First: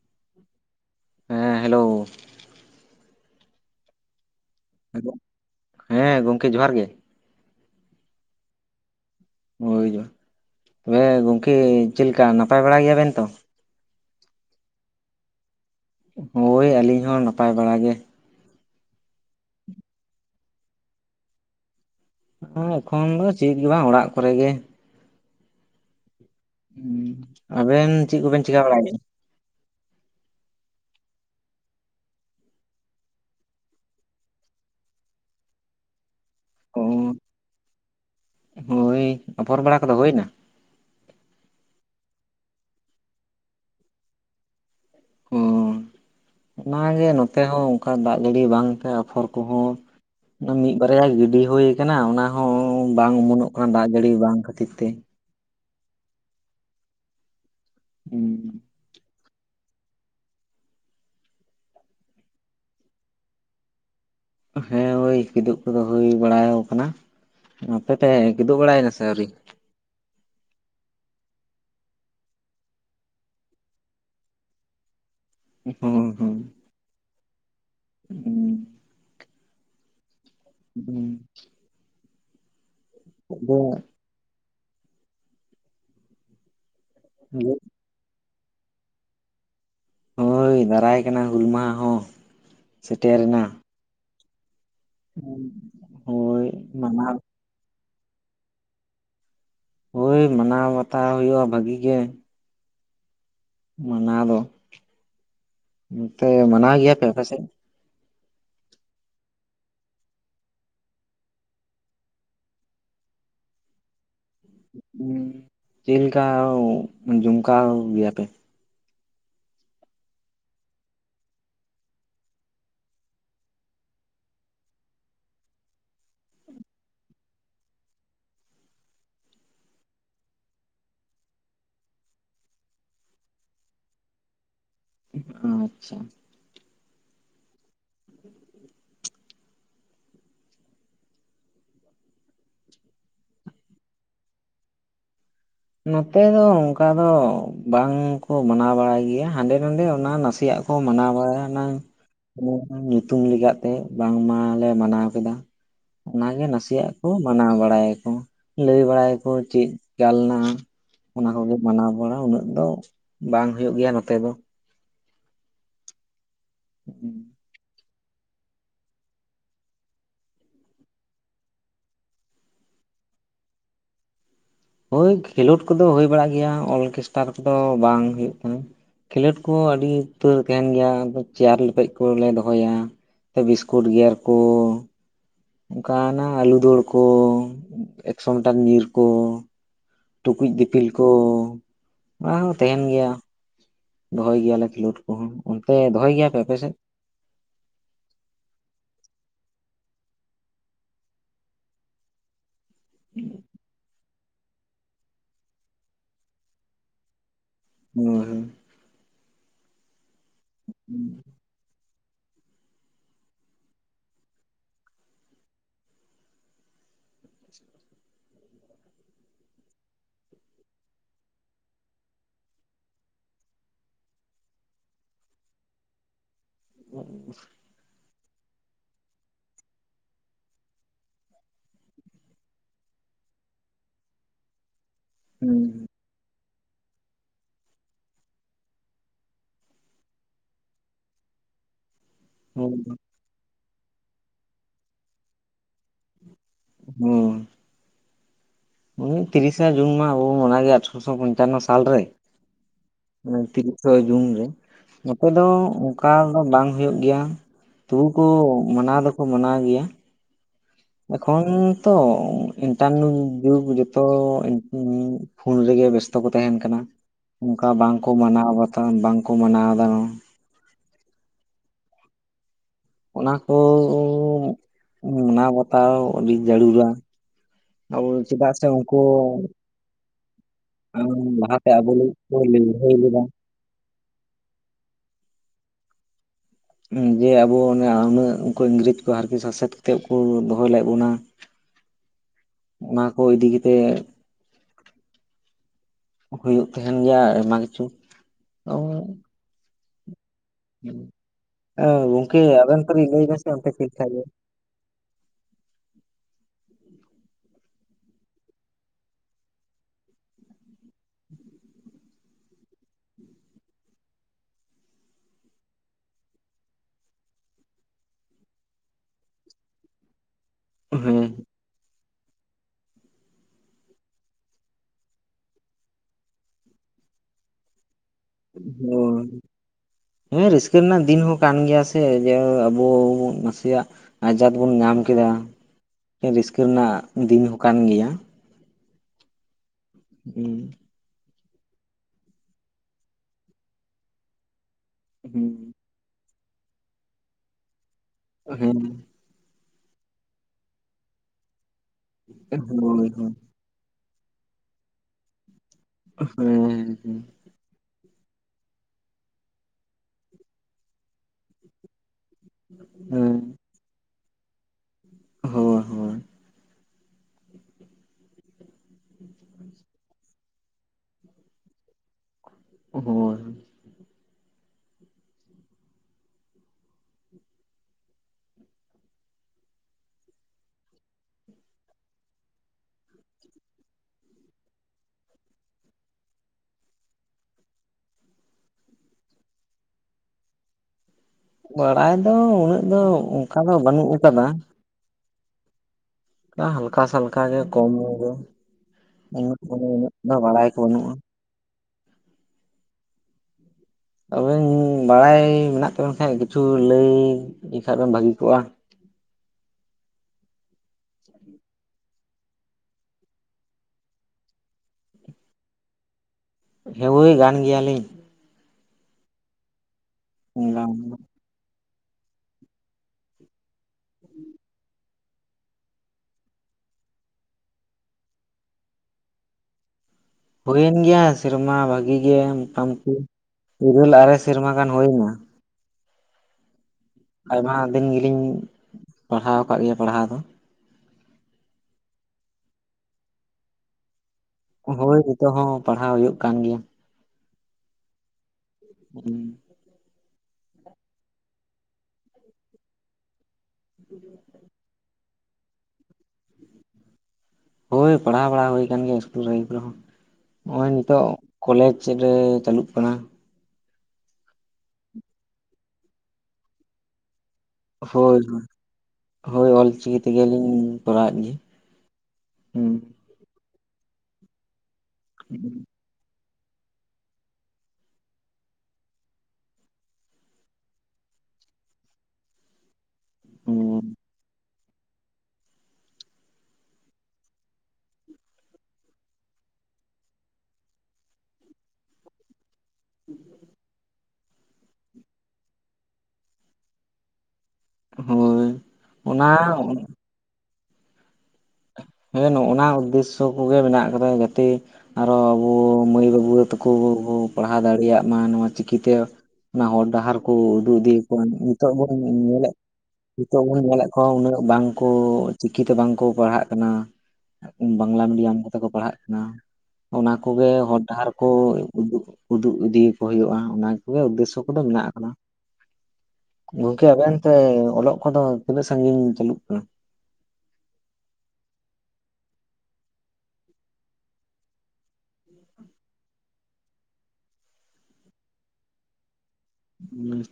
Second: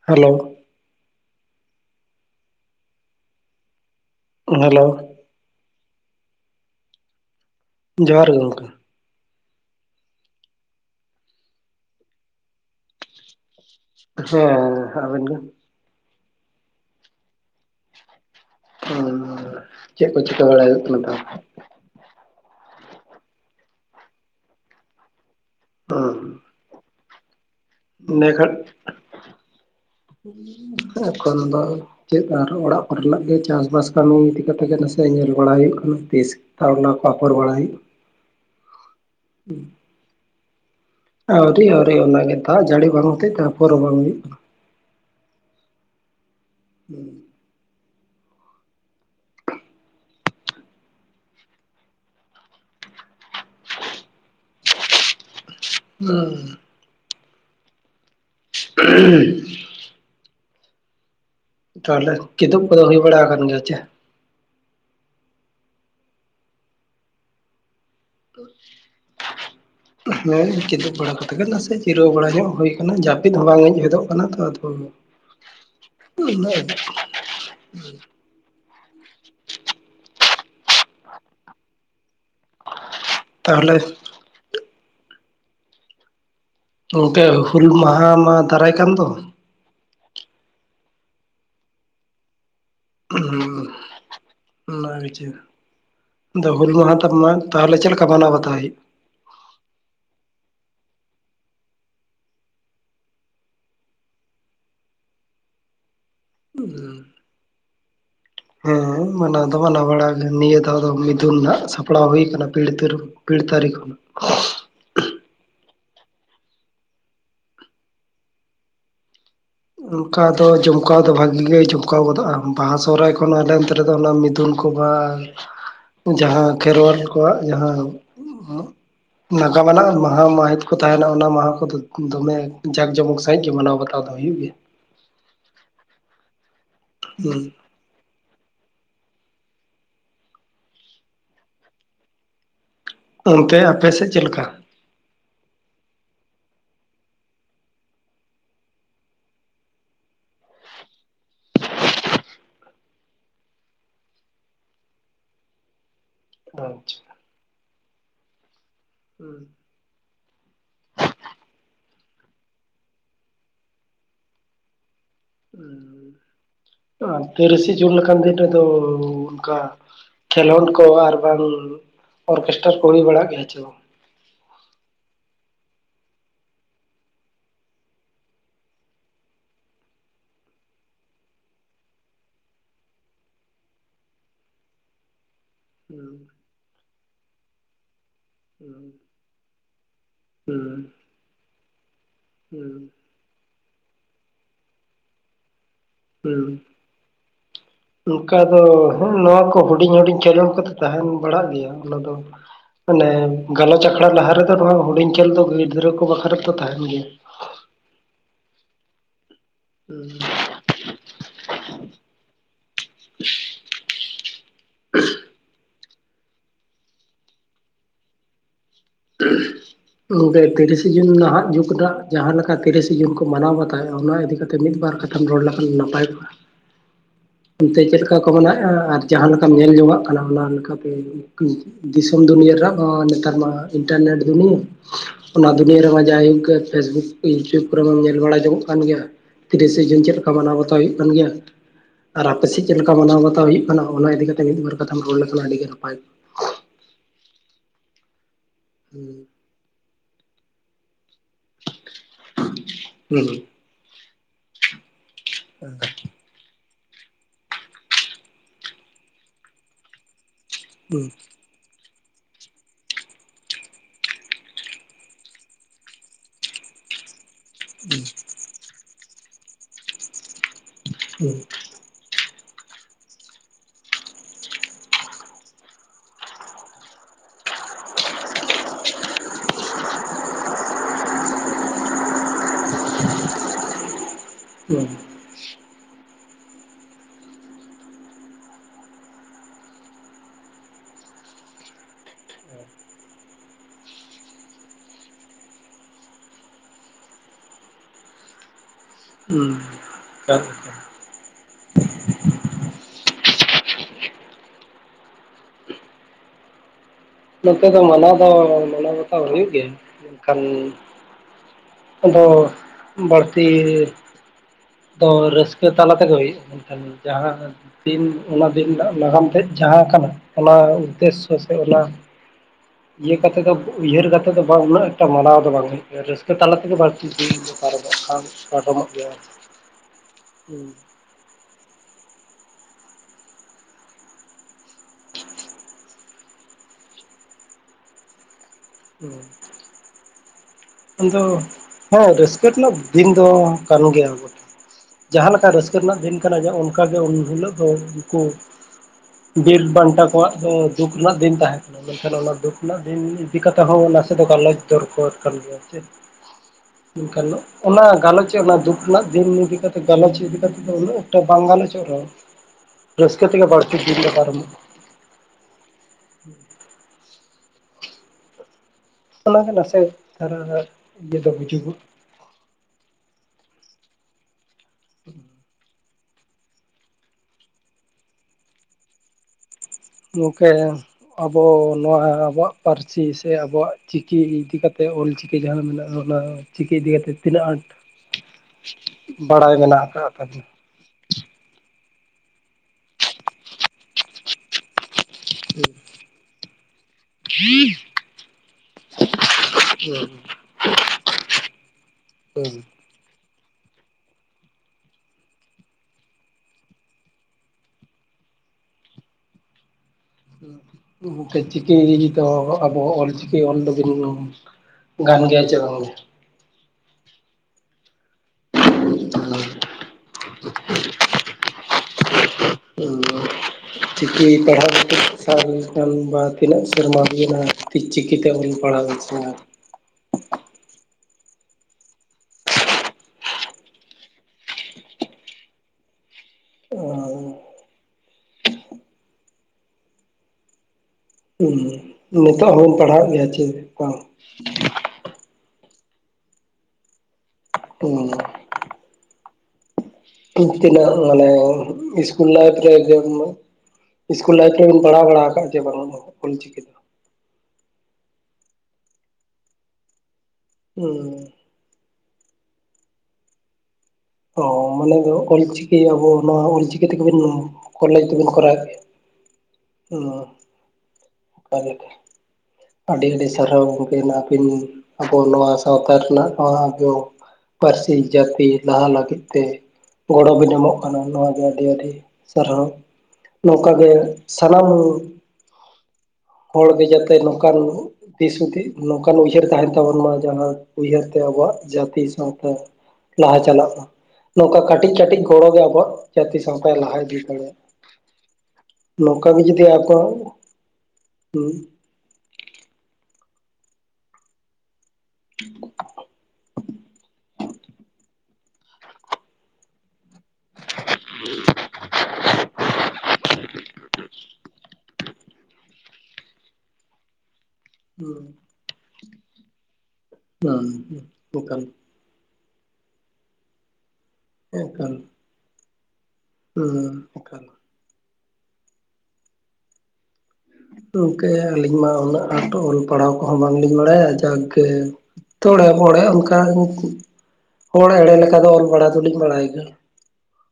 Hello ᱦᱮᱸ hello hello ᱦᱮᱸ ᱜᱚᱝᱠᱮ ᱡᱚᱦᱟᱨ ᱜᱮ ᱡᱚᱦᱟᱨ ᱜᱮ ᱜᱚᱢᱠᱮ [unintelligible] ᱛᱚᱵᱮ ᱜᱚᱝᱠᱮ ᱪᱮᱫ ᱞᱮᱠᱟ ᱱᱟᱯᱟᱭ ᱵᱟᱲᱟ ᱜᱮᱭᱟ ᱵᱮᱱ ᱛᱚ ᱟᱪᱪᱷᱟ ᱟᱵᱤᱱ ᱫᱚ ᱦᱳᱭ ᱟᱹᱞᱤᱧ ᱦᱚᱸ ᱱᱟᱯᱟᱭ ᱵᱟᱲᱟ ᱜᱮ ᱪᱮᱫ ᱠᱚ ᱪᱤᱠᱟᱹ ᱵᱟᱲᱟᱭ ᱦᱩᱭᱩᱜ ᱠᱟᱱᱟ ᱛᱟ ᱦᱚᱜ-ᱚᱭ ᱮᱠᱷᱚᱱ ᱫᱚ ᱪᱮᱫ ᱜᱮ ᱵᱟᱝ ᱚᱲᱟᱜ ᱠᱚᱨᱮ ᱜᱮ [unintelligible] ᱦᱩᱸ ᱮᱱᱠᱷᱟᱱ ᱠᱷᱟᱱ ᱫᱚ ᱪᱮᱫ ᱟᱨ ᱚᱲᱟᱜ ᱠᱚᱨᱮᱱᱟᱜ ᱜᱮ ᱪᱟᱥᱵᱟᱥ ᱠᱟᱹᱢᱤ ᱤᱫᱤ ᱠᱟ ᱠᱟᱛᱮᱜ ᱜᱮ ᱱᱟᱥᱮ ᱧᱮᱞ ᱵᱟᱲᱟ ᱦᱩᱭᱩᱜ ᱠᱟᱱᱟ ᱛᱤᱥ ᱛᱟᱨ ᱚ ᱚᱱᱟ ᱠᱚᱯᱚᱲ ᱵᱟᱲᱟᱭ ᱦᱳᱭ ᱟᱯᱷᱚᱨ ᱵᱟᱲᱟ ᱠᱚᱫᱚ ᱦᱩᱭᱱᱟ ᱟᱹᱶᱨᱤ ᱟᱹᱶᱨᱤ ᱚᱱᱟᱜᱮ ᱫᱟᱜ ᱡᱟᱹᱲᱤ ᱵᱟᱝ ᱦᱚᱛᱮᱡ ᱯᱟᱨᱚᱢᱚᱜ-ᱟ ᱚ ᱚᱱᱟᱜᱮ ᱱᱚᱛᱮ ᱦᱚᱸ ᱚᱱᱠᱟ ᱫᱟᱜ ᱡᱟᱹᱲᱤ ᱵᱟᱝᱛᱮ ᱟᱯᱷᱚᱨ ᱠᱚᱦᱚᱸ ᱚᱱᱟ ᱢᱤᱫ ᱵᱟᱨᱭᱟ ᱜᱤᱰᱤ ᱦᱩᱭ ᱟᱠᱟᱱᱟ ᱚᱱᱟ ᱦᱚᱸ ᱵᱟᱝ ᱚᱢᱚᱱᱚᱜ ᱠᱟᱱᱟ ᱫᱟᱜ ᱡᱟᱹᱲᱤ ᱵᱟᱝ ᱠᱷᱟᱹᱛᱤᱨ ᱛᱮ [unintelligible] ᱦᱩᱸ [inaudible] ᱛᱟᱦᱞᱮ ᱠᱤᱫᱟᱹᱜ ᱠᱚᱫᱚ ᱦᱩᱭ ᱵᱟᱲᱟ ᱠᱟᱱ ᱜᱮᱭᱟ ᱪᱮ ᱦᱮᱸ ᱳᱭ ᱠᱤᱫᱩᱵ ᱠᱚᱫᱚ ᱦᱩᱭ ᱵᱟᱲᱟ ᱠᱟᱱᱟ᱾ ᱟᱯᱮ ᱯᱮ ᱠᱤᱫᱩᱜ ᱵᱟᱲᱟᱭᱮᱱᱟ ᱥᱮ ᱟᱹᱣᱨᱤ? ᱦᱮᱸ ᱠᱤᱫᱩᱵ ᱵᱟᱲᱟ ᱠᱟᱛᱮ ᱜᱮ ᱱᱟᱥᱮ ᱡᱤᱨᱟᱹᱣ ᱵᱟᱲᱟ ᱧᱚᱜ ᱦᱩᱭ ᱟᱠᱟᱱᱟ, ᱡᱟᱹᱯᱤᱫ ᱦᱚᱸ ᱵᱟᱝ ᱦᱮᱡ ᱦᱚᱫᱚᱜ ᱠᱟᱱᱟ ᱛᱚ ᱟᱫᱚ ᱦᱩᱸ ᱦᱩᱸ [unintelligible] [unintelligible] [unintelligible] ᱛᱟᱦᱚᱞᱮ ᱟᱫᱚ ᱜᱚᱢᱠᱮ ᱦᱩᱞ ᱢᱟᱦᱟ ᱢᱟ ᱫᱟᱨᱟᱭ ᱠᱟᱱ ᱫᱚ ᱦᱳᱭ ᱫᱟᱨᱟᱭ ᱠᱟᱱᱟ ᱦᱩᱞ ᱢᱟᱦᱟ ᱦᱚᱸ ᱥᱮᱴᱮᱨ ᱮᱱᱟ ᱚᱱᱟ ᱜᱮᱪᱚ ᱦᱳᱭ ᱟᱫᱚ ᱦᱩᱞ ᱢᱟᱦᱟ ᱛᱚ ᱢᱟᱱᱟᱣ ᱢᱟ ᱛᱟᱦᱚᱞᱮ ᱪᱮᱫ ᱞᱮᱠᱟ ᱢᱟᱱᱟᱣ ᱵᱟᱛᱟᱣ ᱦᱩᱭᱩᱜ ᱦᱳᱭ ᱢᱟᱱᱟᱣ ᱵᱟᱛᱟᱣ ᱦᱩᱭᱩᱜ-ᱟ ᱵᱷᱟᱜᱤ ᱜᱮ᱾ ᱢᱟᱱᱟᱣ ᱫᱚ ᱱᱚᱛᱮ ᱢᱟᱱᱟᱣ ᱜᱮᱭᱟ ᱯᱮ ᱟᱯᱮᱥᱮᱫ ᱦᱮᱸ ᱢᱟᱱᱟ ᱫᱚ ᱢᱟᱱᱟᱣ ᱵᱟᱲᱟ ᱱᱤᱭᱟᱹ ᱫᱷᱟᱣ ᱫᱚ ᱢᱤᱫᱩᱱ ᱨᱮᱱᱟᱜ ᱥᱟᱯᱲᱟᱣ ᱦᱩᱭ ᱟᱠᱟᱱᱟ ᱯᱤᱲ ᱛᱟᱨᱤ ᱯᱤᱲ ᱛᱟᱨᱤ ᱠᱷᱚᱱᱟᱜ ᱪᱮᱫᱞᱮᱠᱟ ᱡᱚᱢᱠᱟᱣ ᱜᱮᱭᱟ ᱯᱮ ᱚᱱᱠᱟ ᱫᱚ ᱡᱚᱢᱠᱟᱣ ᱫᱚ ᱵᱷᱟᱹᱜᱤ ᱜᱮ ᱡᱚᱢᱠᱟᱣ ᱜᱚᱫᱚᱜ-ᱟ ᱵᱟᱦᱟ ᱥᱚᱦᱚᱨᱟᱭ ᱠᱷᱚᱱ ᱟᱞᱮ ᱚᱱᱛᱮ ᱨᱮᱫᱚ ᱚᱱᱟ ᱢᱤᱫᱩᱱ ᱠᱩ ᱢᱟ ᱡᱟᱦᱟᱸ ᱠᱷᱮᱨᱣᱟᱞ ᱠᱚᱣᱟᱜ ᱡᱟᱦᱟᱸ ᱱᱟᱜᱟᱢ ᱟᱱᱟᱜ ᱢᱟᱦᱟ ᱢᱟᱹᱦᱤᱛ ᱠᱚ ᱛᱟᱦᱮᱱᱟ ᱚᱱᱟ ᱢᱟᱦᱟ ᱠᱚᱫᱚ ᱫᱚᱢᱮ ᱡᱟᱸᱠ ᱡᱚᱢᱚᱠ ᱥᱟᱹᱦᱤᱡ ᱜᱮ ᱢᱟᱱᱟᱣ ᱵᱟᱛ ᱛᱟᱣ ᱟᱫᱚ ᱦᱩᱭᱩᱜ ᱜᱮᱭᱟ᱾ ᱟᱪᱪᱷᱟ ᱦᱩᱸ ᱚᱱᱛᱮ ᱟᱯᱮᱥᱮᱫ ᱪᱮᱫ ᱞᱮᱠᱟ? ᱱᱚᱛᱮ ᱫᱚ ᱚᱱᱠᱟ ᱫᱚ ᱵᱟᱝᱠᱩ ᱢᱟᱱᱟᱣ ᱵᱟᱲᱟᱭ ᱜᱮᱭᱟ ᱦᱟᱸᱰᱮ ᱱᱟᱰᱮ ᱚᱱᱟ ᱱᱟᱥᱮᱭᱟᱜ ᱠᱚ ᱠᱚ ᱢᱟᱱᱟᱣ ᱵᱟᱲᱟᱭᱟ ᱚᱱᱟ ᱱᱚᱣᱟ ᱧᱩᱛᱩᱢ ᱞᱮᱠᱟᱛᱮ ᱵᱟᱝ ᱢᱟᱞᱮ ᱢᱟᱱᱟᱣ ᱠᱮᱫᱟ᱾ ᱚᱱᱟᱜᱮ ᱱᱟᱥᱮᱭᱟᱜ ᱟᱪᱪᱷᱟ ᱠᱩ ᱢᱟᱱᱟᱣ ᱵᱟᱲᱟᱭᱟᱠᱚ ᱞᱟᱹᱭ ᱵᱟᱲᱟᱭᱟᱠᱚ ᱪᱮᱫ ᱪᱮᱠᱟᱞᱮᱠᱟ ᱚᱱᱟ ᱠᱚᱜᱮ ᱢᱟᱱᱟᱣ ᱵᱟᱲᱟ ᱩᱱᱟᱹᱜ ᱫᱚ ᱵᱟᱝ ᱦᱩᱭᱩᱜ ᱜᱮᱭᱟ ᱱᱚᱛᱮ ᱫᱚ ᱟᱨ ᱛᱤᱨᱤᱥᱟ ᱡᱩᱱ ᱞᱮᱠᱟᱱ ᱫᱤᱱ ᱨᱮᱫᱚ ᱚᱱᱠᱟ ᱠᱷᱮᱞᱳᱰ ᱠᱚ ᱟᱨ ᱵᱟᱝ ᱚᱨᱠᱮᱥᱴᱟᱨ ᱠᱚ ᱦᱩᱭ ᱵᱟᱲᱟᱜ ᱜᱮᱭᱟ ᱪᱮ ᱵᱟᱝ ᱦᱳᱭ ᱠᱷᱮᱞᱳᱰ ᱠᱚᱫᱚ ᱦᱩᱭ ᱵᱟᱲᱟᱜ ᱜᱮᱭᱟ ᱚᱨᱠᱮᱥᱴᱟᱨ ᱠᱚᱫᱚ ᱵᱟᱝ ᱦᱩᱭᱩᱜ ᱠᱟᱱᱟ᱾ ᱠᱷᱮᱞᱳᱰ ᱠᱚᱦᱚ ᱟᱹᱰᱤ ᱩᱛᱟᱹᱨ ᱛᱟᱦᱮᱱ ᱜᱮᱭᱟ ᱪᱮᱭᱟᱨ ᱨᱮᱯᱮᱡ ᱠᱚᱞᱮ ᱫᱚᱦᱚᱭᱟ ᱵᱤᱥᱠᱩᱴ ᱜᱮᱨ ᱠᱚ ᱚᱱᱠᱟᱟᱱᱟ ᱟᱞᱩ ᱫᱟᱹᱲ ᱠᱚ ᱮᱠᱥᱳ ᱢᱤᱴᱟᱨ ᱧᱤᱨ ᱠᱚ ᱴᱩᱠᱩᱡ ᱫᱤᱯᱤᱞ ᱠᱚ ᱚᱱᱟ ᱦᱚᱸ ᱛᱟᱦᱮᱱ ᱜᱮᱭᱟ᱾ ᱫᱚᱦᱚᱭ ᱜᱮᱭᱟᱞᱮ ᱠᱷᱮᱞᱳᱰ ᱠᱚᱦᱚᱸ ᱚᱱᱛᱮ ᱫᱚᱦᱚᱭ ᱦᱩᱸ ᱜᱮᱭᱟᱯᱮ ᱟᱯᱮᱥᱮᱫ ᱚᱱᱠᱟ ᱫᱚ ᱦᱮᱸ ᱱᱚᱣᱟ ᱠᱚ ᱦᱩᱰᱤᱧ ᱦᱩᱰᱤᱧ ᱠᱷᱮᱞᱳᱰ ᱠᱟᱛᱮ ᱛᱟᱦᱮᱱ ᱵᱟᱲᱟᱜ ᱜᱮᱭᱟ ᱚᱱᱟ ᱫᱚ ᱢᱟᱱᱮ ᱜᱟᱞᱚᱪ ᱟᱠᱷᱲᱟ ᱞᱟᱦᱟ ᱨᱮᱫᱚ ᱦᱩᱰᱤᱧ ᱪᱮᱞ ᱫᱚ ᱜᱤᱫᱽᱨᱟᱹ ᱠᱚ ᱵᱟᱠᱷᱨᱟ ᱫᱚ ᱛᱟᱦᱮᱱ ᱜᱮᱭᱟ᱾ ᱦᱩᱸ ᱦᱩᱸ ᱦᱩᱸ᱾ [inaudible] ᱛ [inaudible] ᱱᱚᱰᱮ ᱛᱤᱨᱤᱥᱮ ᱡᱩᱱ ᱱᱟᱦᱟᱜ ᱡᱩᱜᱽ ᱨᱮᱱᱟᱜ ᱡᱟᱦᱟᱸ ᱞᱮᱠᱟ ᱛᱤᱨᱤᱥᱮ ᱡᱩᱱ ᱠᱚ ᱢᱟᱱᱟᱣ ᱵᱟᱛᱟᱣᱮᱫᱼᱟ ᱚᱱᱟ ᱤᱫᱤᱠᱟ ᱠᱟᱛᱮ ᱢᱤᱫ ᱵᱟᱨ ᱠᱟᱛᱷᱟ ᱨᱚᱲ ᱞᱮᱠᱷᱟᱱ ᱱᱟᱯᱟᱭ ᱦᱩᱸ [inaudible] ᱚᱱᱛᱮ ᱪᱮᱫ ᱞᱮᱠᱟ ᱠᱚ ᱢᱮᱱᱟᱮᱫᱼᱟ ᱟᱨ ᱡᱟᱦᱟᱸ ᱞᱮᱠᱟᱢ ᱧᱮᱞ ᱡᱚᱝᱟᱜ ᱠᱟᱱᱟ ᱚᱱᱟ ᱞᱮᱠᱟᱛᱮ ᱫᱤᱥᱚᱢ ᱫᱩᱱᱤᱭᱟᱹ ᱨᱮᱭᱟᱜ ᱫᱚ ᱱᱮᱛᱟᱨ ᱢᱟ ᱤᱱᱴᱟᱨᱱᱮᱴ ᱫᱩᱱᱤᱭᱟᱹ ᱚᱱᱟ ᱦᱩᱸ ᱫᱩᱱᱤᱭᱟᱹᱟᱹ ᱨᱮᱢᱟ ᱡᱟᱭᱦᱳᱠ ᱯᱷᱮᱥᱵᱩᱠ ᱤᱭᱩᱴᱩᱵᱽ ᱠᱚ ᱧᱮᱞ ᱵᱟᱲᱟ ᱧᱚᱝᱚᱜ ᱠᱟᱱ ᱜᱮᱭᱟ ᱛᱤᱨᱤᱥᱮ ᱡᱚᱱ ᱪᱮᱫ ᱞᱮᱠᱟ ᱢᱟᱱᱟᱣ ᱵᱟᱛᱟᱣ ᱦᱩᱭᱩᱜ ᱠᱟᱱ ᱜᱮᱭᱟ᱾ ᱟᱨ ᱟᱯᱮ ᱥᱮᱫ ᱦᱩᱸ ᱪᱮᱫ ᱞᱮᱠᱟ ᱢᱟᱱᱟᱣ ᱵᱟᱛᱟᱣ ᱦᱩᱭᱩᱜ ᱠᱟᱱᱟ ᱚᱱᱟ ᱤᱫᱤᱠᱟ ᱠᱟᱛᱮ ᱢᱤᱫ ᱵᱟᱨ ᱠᱟᱛᱷᱟᱢ ᱨᱚᱲ ᱞᱮᱠᱷᱟᱱ ᱟᱹᱰᱤ ᱱᱟᱯᱟᱭ ᱦᱩᱸ᱾ ᱦᱩᱸ ᱛᱤᱨᱤᱥᱟ ᱡᱩᱱ ᱢᱟ ᱟᱵᱚ ᱵᱚᱱ ᱢᱟᱱᱟ ᱜᱮᱭᱟ ᱟᱴᱷᱨᱚᱥᱚ ᱯᱚᱧᱪᱟᱱᱱᱚ ᱥᱟᱞᱨᱮ ᱦᱩᱸ ᱛᱤᱨᱤᱥᱟ ᱡᱩᱱ ᱨᱮ ᱱᱚᱛᱮ ᱫᱚ ᱚᱱᱠᱟ ᱫᱚ ᱵᱟᱝ ᱦᱩᱭᱩᱜ ᱜᱮᱭᱟ᱾ ᱛᱩᱵᱩ ᱠᱚ ᱢᱟᱱᱟᱣ ᱫᱚᱠᱚ ᱢᱟᱱᱟᱣ ᱜᱮᱭᱟ᱾ ᱮᱠᱷᱚᱱ ᱛᱚ ᱤᱱᱴᱟᱨᱱᱮᱴ ᱡᱩᱜᱽ ᱡᱚᱛᱚ ᱯᱷᱩᱱ ᱨᱮᱜᱮ ᱵᱮᱥᱛᱚ ᱠᱚ ᱛᱟᱦᱮᱱ ᱠᱟᱱᱟ ᱚᱱᱠᱟ ᱵᱟᱝᱠᱚ ᱢᱟᱱᱟᱣ ᱵᱟᱛᱟᱣ ᱵᱟᱝᱠᱚ ᱢᱟᱱᱟᱣ ᱮᱫᱟ ᱱᱚ ᱦᱮᱸ ᱚᱱᱟ ᱠᱚ ᱢᱟᱱᱟᱣ ᱵᱟᱛᱟᱣ ᱟᱹᱰᱤ ᱡᱟᱹᱨᱩᱲᱟ ᱟ [unintelligible] ᱪᱮᱫᱟᱜ ᱥᱮ ᱩᱱᱠᱩ ᱞᱛᱮᱵᱚᱞ ᱦ ᱵᱟᱝ [unintelligible] [unintelligible] ᱡᱮ ᱟᱵᱚ ᱚᱱᱮ ᱩᱱᱟᱹᱜ ᱩᱱᱠᱩ ᱤᱝᱨᱮᱡᱽ ᱠᱚ ᱦᱟᱨᱠᱮᱛ ᱥᱟᱥᱮᱛ ᱠᱟᱛᱮᱜ ᱠᱚ ᱫᱚᱦᱚᱭ ᱞᱮᱫ ᱵᱚᱱᱟ ᱚᱱᱟ ᱠᱚ ᱤᱫᱤ ᱠᱟᱛᱮ ᱦᱩᱭᱩᱜ ᱛᱟᱦᱮᱱ ᱜᱮᱭᱟ ᱟᱭᱢᱟ ᱠᱤᱪᱷᱩ ᱦᱩᱸ [unintelligible] ᱜᱚᱝᱠᱮ ᱟᱵᱮᱱ ᱯᱟᱨᱤ ᱞᱟᱹᱭ ᱢᱮᱥᱮ ᱚᱱᱛᱮ ᱴᱷᱤᱠ ᱴᱷᱟᱠ ᱜᱮ ᱱᱚᱛᱮ ᱫᱚ ᱢᱟᱱᱟᱣ ᱫᱚ ᱢᱟᱱᱟᱣ ᱵᱟᱛᱟᱣ ᱦᱩᱭᱩᱜ ᱜᱮᱭᱟ ᱢᱮᱱᱠᱷᱟᱱ ᱟᱫᱚ ᱵᱟᱹᱲᱛᱤ ᱛ ᱨᱟᱹᱥᱠᱟᱹ ᱛᱟᱞᱟ ᱛᱮᱜᱮ ᱦᱩᱭᱩᱜᱼᱟ ᱡᱟᱦᱟᱸ ᱫᱤᱱ ᱚᱱᱟ ᱫᱤᱱ ᱨᱮᱱᱟᱜ ᱱᱟᱜᱟᱢ ᱛᱮᱫ ᱡᱟᱦᱟᱸ ᱠᱟᱱᱟ ᱚᱱᱟ ᱩᱫᱽᱫᱮᱥᱥᱚ ᱦᱮᱸ ᱥᱮ ᱚᱱᱟ ᱤᱭᱟᱹ ᱠᱟᱛᱮ ᱫᱚ ᱩᱭᱦᱟᱹᱨ ᱠᱟᱛᱮᱫ ᱫᱚ ᱵᱟᱝ ᱩᱱᱟᱹᱜ ᱴᱟᱜ ᱢᱟᱱᱟᱣ ᱫᱚ ᱵᱟᱝ ᱦᱩᱭᱩᱜ ᱠᱟᱱᱟ ᱨᱟᱹᱥᱠᱟᱹ ᱛᱟᱞᱟ ᱛᱮᱜᱮ ᱵᱟᱲᱛᱤ ᱫᱚ ᱚᱱᱠᱟ ᱨᱮᱫᱚᱜ ᱠᱷᱟᱱ᱾ ᱦᱚᱭ ᱦᱮᱸ ᱦᱩᱸ ᱨᱟᱹᱥᱠᱟᱹ ᱨᱮᱱᱟᱜ ᱫᱤᱱ ᱦᱚᱸ ᱠᱟᱱ ᱜᱮᱭᱟ ᱥᱮ ᱡᱮ ᱟᱵᱩ ᱱᱟᱥᱮᱭᱟᱜ ᱟᱡᱟᱛ ᱵᱩᱱ ᱧᱟᱢ ᱠᱮᱫᱟ ᱨᱟᱹᱥᱠᱟᱹ ᱨᱮᱱᱟᱜ ᱫᱤᱱ ᱦᱚᱸ ᱠᱟᱱ ᱜᱮᱭᱟ ᱦᱮᱸ᱾ ᱦᱮᱸ᱾ ᱟᱫᱚ ᱦᱮᱸ ᱨᱟᱹᱥᱠᱟᱹ ᱨᱮᱱᱟᱜ ᱫᱤᱱ ᱫᱚ ᱠᱟᱱ ᱜᱮᱭᱟ ᱟᱵᱚᱷᱮᱱ ᱡᱟᱦᱟᱸ ᱞᱮᱠᱟ ᱨᱟᱹᱥᱠᱟᱹ ᱨᱮᱱᱟᱜ ᱫᱤᱱ ᱠᱟᱱᱟ ᱡᱚ ᱚᱱᱠᱟᱜᱮ ᱩᱱ ᱦᱤᱞᱳᱜ ᱫᱚ ᱩᱱᱠᱩ ᱦᱮᱸ ᱵᱤᱨ ᱵᱟᱱᱴᱟ ᱠᱚᱣᱟᱜ ᱫᱚ ᱫᱩᱠ ᱨᱮᱱᱟᱜ ᱫᱤᱱ ᱛᱟᱦᱮᱸ ᱠᱟᱱᱟ ᱢᱮᱱᱠᱷᱟᱱ ᱚᱱᱟ ᱫᱩᱠ ᱨᱮᱱᱟᱜ ᱫᱤᱱ ᱦᱳᱭ ᱦᱳᱭ ᱤᱫᱤ ᱠᱟᱛᱮ ᱦᱚᱸ ᱱᱟᱥᱮ ᱫᱚ ᱠᱟᱱ ᱜᱟᱞᱚᱡᱽ ᱫᱚᱨᱠᱟᱨ ᱠᱟᱱ ᱜᱮᱭᱟ ᱪᱮ ᱦᱩᱸ ᱦᱩᱸ ᱚᱱᱟ ᱜᱟᱞᱚᱪ ᱪᱮ ᱚᱱᱟ ᱫᱩᱠ ᱨᱮᱱᱟᱜ ᱫᱤᱱ ᱤᱫᱤ ᱠᱟᱛᱮᱜ ᱜᱟᱞᱚᱪ ᱤᱫᱤ ᱠᱟᱛᱮ ᱫᱚ ᱩᱱᱟᱹᱜ ᱮᱠᱴᱟ ᱵᱟᱝ ᱜᱟᱱᱦᱚᱪᱟ ᱨᱮᱦᱚᱸ ᱨᱚᱥᱠᱟᱹ ᱦᱮᱸ ᱛᱮᱜᱮ ᱵᱟᱹᱲᱛᱤ ᱫᱤᱱ ᱫᱚ ᱯᱟᱨᱚᱢ ᱦᱳᱭ ᱦᱳᱭ ᱚᱱᱟ ᱠᱟᱱᱟᱥᱮ ᱫᱷᱟᱨᱟ ᱦᱟᱨᱟ ᱤᱭᱟᱹ ᱫᱚ ᱵᱩᱡᱩᱜᱚᱜ ᱦᱚᱭ [inaudible] ᱱᱩᱠᱮᱭᱟᱝ [unintelligible] ᱟᱵᱚ ᱱᱚᱣᱟ ᱟᱵᱚᱣᱟᱜ ᱯᱟᱹᱨᱥᱤ ᱥᱮ ᱟᱵᱚᱣᱟᱜ ᱪᱤᱠᱤ ᱤᱫᱤ ᱠᱟᱛᱮ ᱚᱞ ᱪᱤᱠᱤ ᱡᱟᱦᱟᱸ ᱢᱮᱱᱟᱜ-ᱟ ᱚᱱᱟ ᱪᱤᱠᱤ ᱤᱫᱤ ᱠᱟᱛᱮ ᱛᱤᱱᱟᱹᱜ ᱟᱸᱴ ᱵᱟᱲᱟᱭ ᱢᱮᱱᱟᱜ ᱠᱟᱜ-ᱟ ᱵᱟᱲᱟᱭ ᱫᱚ ᱩᱱᱟᱹᱜ ᱫᱚ ᱚᱱᱠᱟ ᱫᱚ ᱵᱟᱹᱱᱩᱜ ᱠᱟᱫᱟ [unintelligible] ᱠᱟ ᱦᱟᱞᱠᱟ ᱥᱟᱞᱠᱟ ᱜᱮ ᱠᱚᱢ ᱜᱮ ᱩᱱᱟᱹᱜ ᱫᱚ ᱵᱟᱲᱟᱭ ᱠᱚ ᱵᱟᱹᱱᱩᱜ-ᱟ ᱦᱩᱸ ᱟᱵᱮᱧ ᱵᱟᱲᱟᱭ ᱢᱮᱱᱟᱜ ᱛᱟᱵᱮᱱ ᱠᱷᱟᱡ ᱠᱤᱪᱷᱩ ᱞᱟᱹᱭ ᱞᱮᱠᱷᱟᱜ ᱫᱚᱢ ᱵᱷᱟᱹᱜᱤ ᱠᱚᱜ-ᱟ ᱪᱤᱠᱤ ᱫᱚ ᱟᱵᱚ ᱚᱞ ᱪᱤᱠᱤ ᱚᱞ ᱫᱚᱵᱤᱱ ᱜᱟᱱ ᱜᱮᱭᱟ ᱪᱮ ᱵᱟᱝᱜᱮ ᱦᱮᱣᱟᱹᱭ ᱜᱟᱱ ᱜᱮᱭᱟᱞᱤᱧ [unintelligible] ᱧᱮᱞᱟᱝ [unintelligible] [unintelligible] ᱪᱤᱠᱤ ᱯᱟᱲᱦᱟᱣ ᱠᱟᱛᱮ [inaudible] ᱛᱤᱱᱟᱹᱜ ᱥᱮᱨᱢᱟ ᱦᱩᱭᱱᱟ ᱪᱤᱠᱤ ᱛᱮ ᱚᱞ ᱯᱟᱲᱦᱟᱣ ᱦᱚᱸ ᱦᱩᱭᱮᱱ ᱜᱮᱭᱟ ᱥᱮᱨᱢᱟ ᱵᱷᱟᱜᱤ ᱜᱮ ᱢᱚᱴᱟᱢᱩᱴᱤ ᱤᱨᱟᱹᱞ ᱟᱨᱮ ᱥᱮᱨᱢᱟ ᱜᱟᱱ ᱦᱩᱭ ᱱᱟ ᱟᱭᱢᱟ ᱫᱤᱱ ᱜᱮᱞᱤᱧ ᱯᱟᱲᱦᱟᱣ ᱠᱟᱜ ᱜᱮᱭᱟ ᱯᱟᱲᱦᱟᱣ ᱫᱚ ᱩᱸᱦ ᱱᱤᱛᱚᱜ ᱦᱚᱸᱵᱤᱱ ᱯᱟᱲᱦᱟᱜ ᱜᱮᱭᱟ ᱪᱮ ᱵᱟᱝ ᱦᱚᱭ ᱱᱤᱛᱚᱜ ᱦᱚᱸ ᱯᱟᱲᱦᱟᱣ ᱦᱩᱭᱩᱜ ᱠᱟᱱ ᱜᱮᱭᱟ [unintelligible] [unintelligible] ᱛᱤᱱ ᱛᱤᱱᱟᱹᱜ ᱢᱟᱱᱮ ᱤᱥᱠᱩᱞ ᱞᱟᱭᱤᱯᱷ ᱨᱮ ᱡᱮ ᱤᱥᱠᱩᱞ ᱞᱟᱭ ᱛᱮᱢ ᱯᱟᱲᱦᱟᱣ ᱵᱟᱲᱟ ᱠᱟᱜ ᱜᱮᱭᱟ ᱚᱞᱪᱤᱠᱤ ᱦᱳᱭ ᱯᱟᱲᱦᱟᱣ ᱵᱟᱲᱟ ᱦᱩᱭ ᱠᱟᱱ ᱜᱮᱭᱟ ᱤᱥᱠᱩᱞ ᱨᱟᱭᱤᱯᱷ ᱨᱮᱦᱚᱸ ᱦᱚᱜ-ᱚᱭ ᱦᱩᱸ ᱱᱤᱛᱚᱜ ᱠᱚᱞᱮᱡᱽ ᱨᱮ ᱪᱟᱹᱞᱩᱜ ᱠᱟᱱᱟ ᱚ ᱢᱟᱱᱮ ᱫᱚ ᱚᱞ ᱪᱤᱠᱤ ᱟᱵᱚ ᱢᱟ ᱚᱞᱪᱤᱠᱤ ᱛᱮᱜᱮ ᱵᱮᱱ ᱠᱚᱞᱮᱡᱽ ᱫᱚᱵᱤᱱ ᱦᱳᱭ ᱠᱚᱨᱟᱣ ᱦᱳᱭ ᱚᱞᱪᱤᱠᱤ ᱛᱮᱜᱮᱞᱤᱧ ᱠᱚᱨᱟᱣᱮᱫ ᱜᱮᱭᱟ ᱟᱜᱩ [inaudible] ᱦᱩᱸ ᱟᱹᱰᱤ ᱟᱹᱰᱤ ᱥᱟᱨᱦᱟᱣ ᱜᱚᱢᱠᱮ ᱱᱟᱦᱟᱜ ᱵᱤᱱ ᱟᱵᱚ ᱱᱚᱣᱟ ᱥᱟᱶᱛᱟ ᱨᱮᱱᱟᱜ ᱱᱚᱣᱟᱫᱚ ᱯᱟᱹᱨᱥᱤ ᱡᱟᱹᱛᱤ ᱞᱟᱦᱟ ᱞᱟᱹᱜᱤᱫ ᱛᱮ ᱜᱚᱲᱚ ᱵᱤᱱ ᱮᱢᱚᱜ ᱠᱟᱱᱟ ᱱᱚᱣᱟ ᱜᱮ ᱟᱹᱰᱤ ᱟᱹᱰᱤ ᱥᱟᱨᱦᱟᱣ ᱱᱚᱝᱠᱟᱜᱮ ᱦᱩᱸ ᱥᱟᱱᱟᱢ ᱦᱚᱲᱜᱮ ᱡᱟᱛᱮ ᱱᱚᱠᱟᱱ ᱫᱤᱥ ᱦᱩᱫᱤ ᱱᱚᱝᱠᱟᱱ ᱩᱭᱦᱟᱹᱨ ᱛᱟᱦᱮᱱ ᱛᱟᱵᱚᱱ ᱢᱟ ᱡᱟᱦᱟᱸ ᱩᱭᱦᱟᱹᱨ ᱛᱮ ᱟᱵᱚᱣᱟᱜ ᱡᱟᱹᱛᱤ ᱥᱟᱶᱛᱟ ᱞᱟᱦᱟ ᱪᱟᱞᱟᱜ-ᱟ ᱱᱚᱝᱠᱟ ᱠᱟᱹᱴᱤᱡ ᱠᱟᱹᱴᱤᱡ ᱜᱚᱲᱚ ᱜᱮᱭᱟᱠᱚ ᱡᱟᱹᱛᱤ ᱥᱟᱶᱛ ᱞᱟᱦᱟ ᱤᱫᱤ ᱫᱟᱲᱮᱭᱟᱜ ᱦᱳᱭ ᱱᱚᱝᱠᱟ ᱜᱮ ᱚᱱᱟ ᱡᱩᱫᱤ ᱟᱠᱚ ᱦᱩᱸ ᱦᱮᱸ ᱱᱚᱜ-ᱚ ᱱᱟ ᱩᱫᱽᱫᱮᱥᱥᱚ ᱠᱚᱜᱮ ᱢᱮᱱᱟᱜ ᱠᱟᱫᱟ ᱡᱟᱛᱮ ᱟᱨᱚ ᱟᱵᱚ ᱢᱟᱹᱭ ᱵᱟᱹᱵᱩ ᱛᱟᱠᱚ ᱯᱟᱲᱦᱟᱣ ᱫᱟᱲᱮᱭᱟᱜ ᱢᱟ ᱱᱚᱣᱟ ᱪᱤᱠᱤᱛᱮ ᱚᱱᱟ ᱦᱚᱨ ᱰᱟᱦᱟᱨ ᱠᱚ ᱩᱫᱩᱜ ᱫᱤᱠᱚᱣᱟ ᱱᱤᱛᱚᱜ ᱵᱚᱱ ᱧᱮᱞᱮᱫ ᱱᱤᱛᱚᱜ ᱵᱚᱱ ᱧᱮᱞᱮᱜ ᱠᱚᱣᱟ ᱩᱱᱟᱹᱜ ᱵᱟᱝᱠᱚ ᱪᱤᱠᱤᱛᱮ ᱵᱟᱝᱠᱚ ᱯᱟᱲᱦᱟᱜ ᱠᱟᱱᱟ᱾ ᱵᱟᱝᱞᱟ ᱢᱤᱰᱤᱭᱟᱢ ᱠᱚᱛᱮ ᱠᱚ ᱯᱟᱲᱦᱟᱜ ᱠᱟᱱᱟ ᱚᱱᱟᱠᱚᱜᱮ ᱦᱩᱸ ᱦᱚᱨ ᱰᱟᱦᱟᱨ ᱦᱩᱸ ᱠᱚ ᱮᱠᱟᱞ ᱩᱫᱩᱜ ᱩᱫᱩᱜ ᱤᱫᱤᱭᱟᱠᱚ ᱦᱩᱭᱩᱜ-ᱟ ᱚᱱᱟ ᱠᱚᱜᱮ ᱩᱫᱮᱥᱥᱚ ᱠᱚᱫᱚ ᱮᱠᱟᱞ ᱢᱮᱱᱟᱜ ᱠᱟᱫᱟ ᱜᱚᱝᱠᱮ ᱦᱩᱸ ᱟᱵᱮᱱ ᱮᱠᱟᱞ ᱛᱮ ᱚᱞᱚᱜ ᱠᱚᱫᱚ ᱛᱤᱱᱟᱹᱜ ᱥᱟᱺᱜᱤᱧ ᱪᱟᱹᱞᱩᱜ ᱠᱟᱱᱟ ᱜᱚᱝᱠᱮ ᱟᱹᱞᱤᱧ ᱢᱟ ᱩᱱᱟᱹᱜ ᱟᱸᱴ ᱚᱞ ᱯᱟᱲᱦᱟᱣ ᱠᱚᱦᱚᱸ ᱵᱟᱝᱞᱤᱧ ᱵᱟᱲᱟᱭᱟ ᱡᱟᱠ ᱜᱮ ᱛᱚᱲᱮ ᱵᱚᱲᱮ ᱚᱝᱠᱟ ᱦᱚᱲ ᱮᱲᱮ ᱞᱮᱠᱟ ᱫᱚ ᱚᱞ ᱯᱟᱲᱦᱟ ᱫᱚᱞᱤᱧ ᱵᱟᱲᱟᱭ ᱜᱮ᱾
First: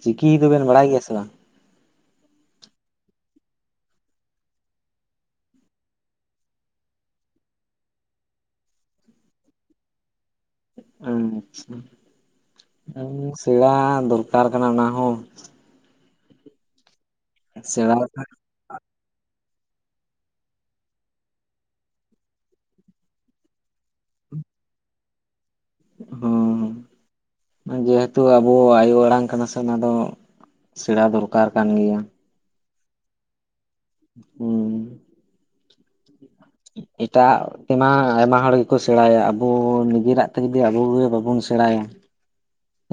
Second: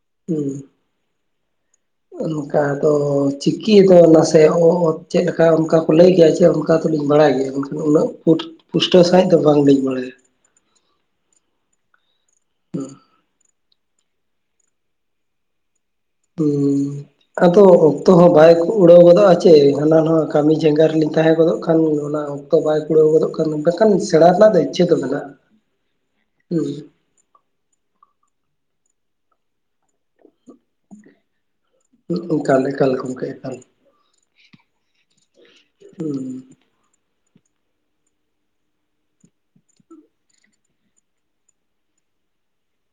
ᱪᱤᱠᱤ ᱫᱚᱵᱤᱱ ᱵᱟᱰᱟᱭ ᱜᱮᱭᱟ ᱥᱮ ᱵᱟᱝ? ᱚᱱᱠᱟ ᱫᱚ ᱪᱤᱠᱤ ᱫᱚ ᱱᱟᱥᱮ ᱚ ᱛ ᱪᱮᱫᱞᱮᱠᱟ ᱚᱱᱠᱟ ᱠᱚ ᱞᱟᱹᱭ ᱜᱮᱭᱟ ᱡᱮ ᱚᱱᱠᱟ ᱫᱚᱞᱤᱧ ᱵᱟᱲᱟᱭ ᱜᱮᱭᱟ ᱢᱮᱱᱠᱷᱟᱱ ᱩᱱᱟᱹᱜ ᱯᱩᱥᱴᱟᱹ ᱥᱟᱦᱤᱡ ᱫᱚ ᱵᱟᱝᱞᱤᱧ ᱵᱟᱲᱟᱭᱟ ᱟᱪᱪᱷᱟ [inaudible] ᱥᱮᱬᱟ ᱫᱚᱨᱠᱟᱨ ᱠᱟᱱᱟ ᱚᱱᱟ ᱦᱚᱸ ᱦᱩᱸ ᱟᱫᱚ ᱥᱮᱬᱟ ᱚᱠᱛᱚ ᱦᱚᱸ ᱵᱟᱭ ᱩᱲᱟᱹᱣ ᱜᱚᱫᱚᱜᱼᱟ ᱪᱮ ᱦᱟᱱᱟ ᱱᱚᱣᱟ ᱠᱟᱹᱢᱤ ᱡᱟᱸᱜᱟ ᱨᱮᱞᱤᱧ ᱛᱟᱦᱮᱸ ᱜᱚᱫᱚᱜ ᱠᱷᱟᱱ ᱚᱱᱟ ᱚᱠᱛᱚ ᱵᱟᱭ ᱠᱩᱲᱟᱹᱣ ᱜᱚᱫᱚᱜ ᱠᱟᱱ ᱵᱟᱠᱷᱟᱱ ᱥᱮᱬᱟ ᱨᱮᱱᱟᱜ ᱫᱚ ᱤᱪᱪᱷᱟᱹ ᱫᱚ ᱢᱮᱱᱟᱜᱼᱟ ᱦᱩᱸ ᱦᱚᱸ ᱡᱮᱦᱮᱛᱩ ᱟᱵᱚ ᱟᱭᱳ ᱟᱲᱟᱝ ᱠᱟᱱᱟ ᱥᱮ ᱚᱱᱟ ᱫᱚ ᱥᱮᱬᱟ ᱫᱚᱨᱠᱟᱨ ᱠᱟᱱ ᱜᱮᱭᱟ᱾ ᱮᱠᱟᱞ ᱮᱠᱟᱞ ᱜᱚᱝᱠᱮ ᱮᱠᱟᱞ ᱦᱩᱸ ᱦᱩᱸ ᱮᱴᱟᱼᱟᱜ ᱛᱮᱢᱟ ᱟᱭᱢᱟ ᱦᱚᱲ ᱜᱮᱠᱚ ᱥᱮᱬᱟᱭᱟ ᱟᱵᱚ ᱱᱤᱡᱮᱨᱟᱜ ᱛᱮ ᱡᱩᱫᱤ ᱟᱵᱚᱜᱮ ᱵᱟᱵᱚᱱ ᱥᱮᱬᱟᱭᱟ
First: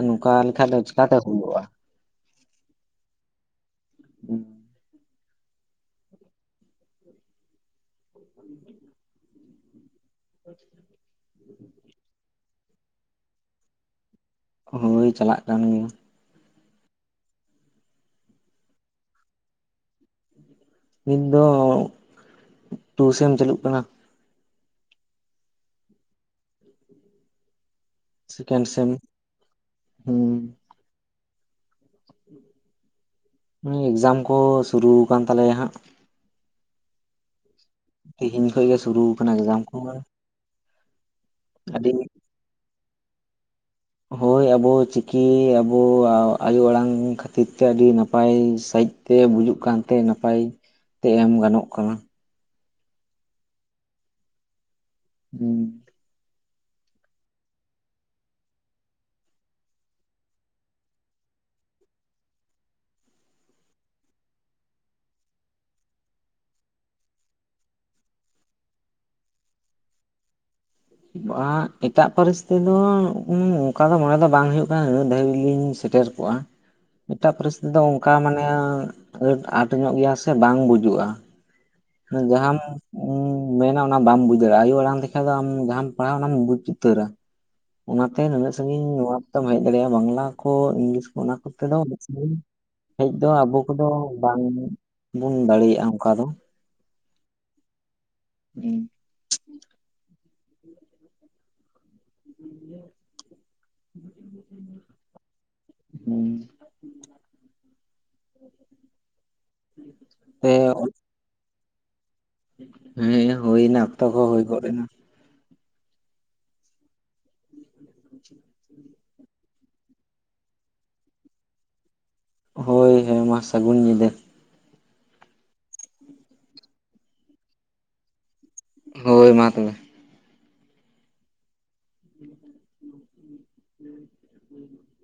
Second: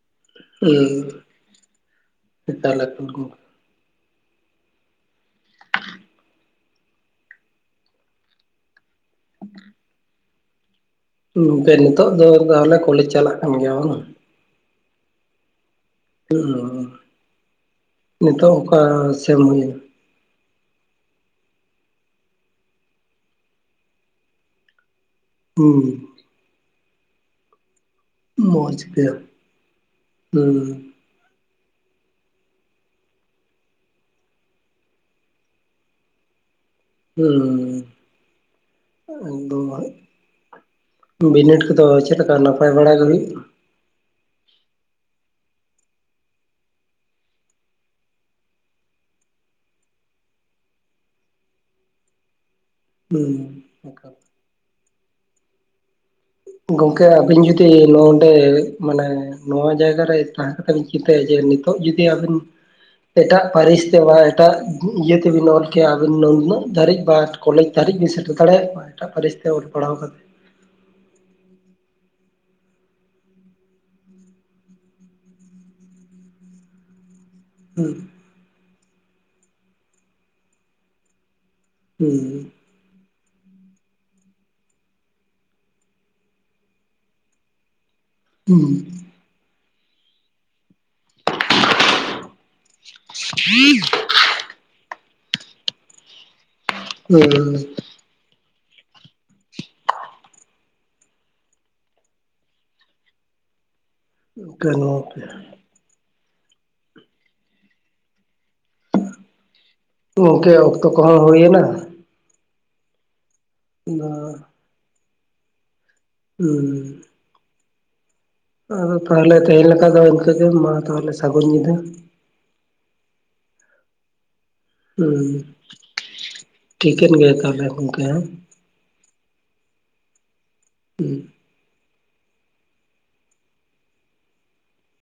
ᱱᱚᱝᱠᱟ ᱞᱮᱠᱷᱟᱡ ᱫᱚ ᱪᱮᱠᱟᱛᱮ ᱦᱩᱭᱩᱜᱼᱟ ᱮᱠᱟᱞ ᱮᱠᱫᱟᱢ ᱜᱚᱝᱠᱮ ᱦᱮᱸ [inaudible] [inaudible] [inaudible] ᱜᱚᱝᱠᱮ ᱱᱤᱛᱚᱜ ᱫᱚ ᱛᱟᱦᱚᱞᱮ ᱠᱚᱞᱮᱡᱽ ᱪᱟᱞᱟᱜ ᱠᱟᱱ ᱜᱮᱭᱟ ᱵᱟᱝ-ᱟ ᱦᱳᱭ ᱪᱟᱞᱟᱜ ᱠᱟᱱ ᱜᱮᱭᱟ᱾ ᱱᱤᱛᱚᱜ ᱚᱠᱟ ᱥᱮᱢ ᱦᱩᱭᱮᱱᱟ? ᱱᱤᱛ ᱫᱚ ᱴᱩ ᱥᱮ ᱥᱮᱢ ᱪᱟᱹᱞᱩᱜ ᱠᱟᱱᱟ᱾ ᱦᱩᱸ ᱥᱮᱠᱮᱱᱰ ᱥᱮᱢ ᱢᱚᱡᱽᱛᱮ ᱦᱩᱸ ᱮᱠᱡᱟᱢ ᱠᱚ ᱥᱩᱨᱩ ᱠᱟᱱ ᱛᱟᱞᱮᱭᱟ ᱦᱟᱸᱜ ᱦᱩᱸ ᱛᱤᱦᱤᱧ ᱠᱷᱚᱡ ᱜᱮ ᱥᱩᱨᱩ ᱠᱟᱱᱟ ᱮᱠᱡᱟᱢ ᱮᱠᱫᱚᱢ ᱠᱚ ᱵᱤᱱᱤᱰ ᱠᱚᱫᱚ ᱟᱹᱰᱤ ᱪᱮᱫ ᱞᱮᱠᱟ ᱱᱟᱯᱟᱭ ᱵᱟᱲᱟ ᱜᱮ ᱦᱩᱭᱩᱜ ᱠᱟᱱᱟ ᱦᱳᱭ ᱟᱵᱚ ᱪᱤᱠᱤ ᱟᱵᱚ ᱟᱭᱳ ᱟᱲᱟᱝ ᱠᱷᱟᱹᱛᱤᱨ ᱛᱮ ᱟᱹᱰᱤ ᱱᱟᱯᱟᱭ ᱥᱟᱺᱦᱤᱡ ᱛᱮ ᱵᱩᱡᱩᱜ ᱠᱟᱱ ᱛᱮ ᱱᱟᱯᱟᱭ ᱛᱮ ᱮᱢ ᱜᱟᱱᱚᱜ ᱠᱟᱱᱟ ᱦᱮᱸ ᱦᱩᱸ ᱜᱚᱝᱠᱮ ᱟᱵᱤᱱ ᱡᱩᱫᱤ ᱱᱚᱰᱮ ᱢᱟᱱᱮ ᱱᱚᱣᱟ ᱡᱟᱭᱜᱟ ᱨᱮ ᱛᱟᱦᱮᱸ ᱠᱟᱛᱮᱢ ᱪᱤᱱᱛᱟᱹᱭᱟ ᱡᱮ ᱱᱤᱛᱚᱜ ᱡᱩᱫᱤ ᱟᱹᱵᱤᱱ ᱮᱴᱟᱜ ᱯᱟᱹᱨᱤᱥ ᱛᱮ ᱵᱟ ᱮᱴᱟᱜ ᱤᱭᱟᱹ ᱛᱮᱵᱤᱱ ᱚᱞ ᱠᱮᱭᱟ ᱟᱹᱵᱤᱱ ᱱᱩᱱᱟᱹᱜ ᱫᱷᱟᱹᱨᱤᱡ ᱵᱟᱴ ᱠᱚᱞᱮᱡᱽ ᱫᱷᱟᱹᱨᱤᱡ ᱵᱮᱱ ᱥᱮᱴᱮᱨ ᱫᱟᱲᱮᱭᱟᱜ ᱠᱚᱭᱟ ᱮᱴᱟᱜ ᱯᱟᱹᱨᱤᱥ ᱛᱮ ᱚᱞ ᱯᱟᱲᱦᱟᱣ ᱠᱟ ᱠᱟᱛᱮ ᱵᱟᱝ ᱮᱴᱟᱜ ᱯᱟᱹᱨᱤᱥ ᱛᱮᱫᱚ ᱫᱚ ᱚᱱᱠᱟ ᱫᱚ ᱢᱚᱲᱮ ᱫᱚ ᱵᱟᱝ ᱦᱩᱭᱩᱜ ᱠᱟᱱᱟ ᱩᱱᱟᱹᱜ ᱫᱷᱟᱹᱵᱤᱡ ᱞᱤᱧ ᱥᱮᱴᱮᱨ ᱠᱚᱜᱼᱟ ᱮᱴᱟᱜ ᱯᱟᱨᱤᱥ ᱫᱚ ᱦᱩᱸ ᱱᱴᱢᱟᱱᱮ ᱟᱴ ᱟᱴ ᱧᱚᱜ ᱜᱮᱭᱟ ᱥᱮ ᱵᱟᱝ ᱵᱩᱡᱩᱜᱼᱟ ᱦᱩᱸ ᱡᱟᱦᱟᱸᱢ ᱩ ᱢᱮᱱᱟ ᱚᱱᱟ ᱵᱟᱢ ᱵᱩᱡᱽ ᱫᱟᱲᱮᱭᱟᱜᱼᱟ ᱟᱭᱩ ᱟᱲᱟᱝ ᱛᱮᱠᱷᱟᱡ ᱫᱚ ᱟᱢ ᱡᱟᱦᱟᱸᱟᱢ ᱯᱟᱲᱦᱟᱜᱼᱟ ᱚᱱᱟᱢ ᱵᱩᱡᱽ ᱩᱛᱟᱹᱨᱟ ᱚᱱᱟᱛᱮ ᱱᱩᱱᱟᱹᱜ ᱦᱩᱸ ᱥᱟᱺᱜᱤᱧ ᱱᱚᱣᱟ ᱠᱚᱛᱮᱚᱢ ᱦᱮᱡ ᱫᱟᱲᱮᱭᱟᱜᱼᱟ ᱵᱟᱝᱞᱟ ᱠᱚ ᱤᱝᱞᱤᱥ ᱠᱚ ᱚᱱᱟ ᱠᱚᱛᱮ ᱫᱚ ᱵᱤᱥᱤ ᱥᱟᱺᱜᱤᱧ ᱦᱮᱡ ᱫᱚ ᱟᱵᱚ ᱠᱚᱫᱚ ᱵᱟᱝ ᱵᱚᱱ ᱫᱟᱲᱮᱭᱟᱜᱼᱟ ᱚᱱᱠᱟ ᱫᱚ ᱦᱩᱸ [unintelligible] ᱦᱮᱸ [inaudible] [unintelligible] ᱦᱮᱸ [inaudible] ᱛᱮ ᱜᱚᱢᱠᱮ ᱚᱠᱛᱚ ᱠᱚ ᱦᱚᱸ ᱦᱩᱭ ᱮᱱᱟ ᱦᱮᱸᱤᱧᱟᱜ ᱦᱩᱭᱱᱟ ᱚᱠᱛᱚ ᱟᱫᱚ ᱠᱚᱦᱚ ᱦᱩᱭ ᱜᱚᱫ ᱮᱱᱟ ᱦᱩᱸ ᱟᱫᱚ ᱛᱟᱦᱚᱞᱮ ᱛᱮᱦᱮᱧᱞᱮᱠᱟ ᱫᱚ ᱤᱱᱠᱟᱹᱜᱮ ᱢᱟ ᱛᱟᱦᱚᱞᱮ ᱥᱟᱹᱜᱩᱱ ᱧᱤᱫᱟ ᱦᱳᱭ ᱦᱮᱸ ᱢᱟ ᱥᱟᱹᱜᱩᱱ ᱧᱤᱫᱟᱹ ᱦᱩᱸ ᱴᱷᱤᱠᱟᱹᱱ ᱜᱮᱭᱟ ᱛᱟᱦᱚᱞᱮ ᱜᱚᱢᱠᱮ ᱦᱳᱭ ᱢᱟ ᱛᱚᱵᱮ ᱦᱸ [inaudible]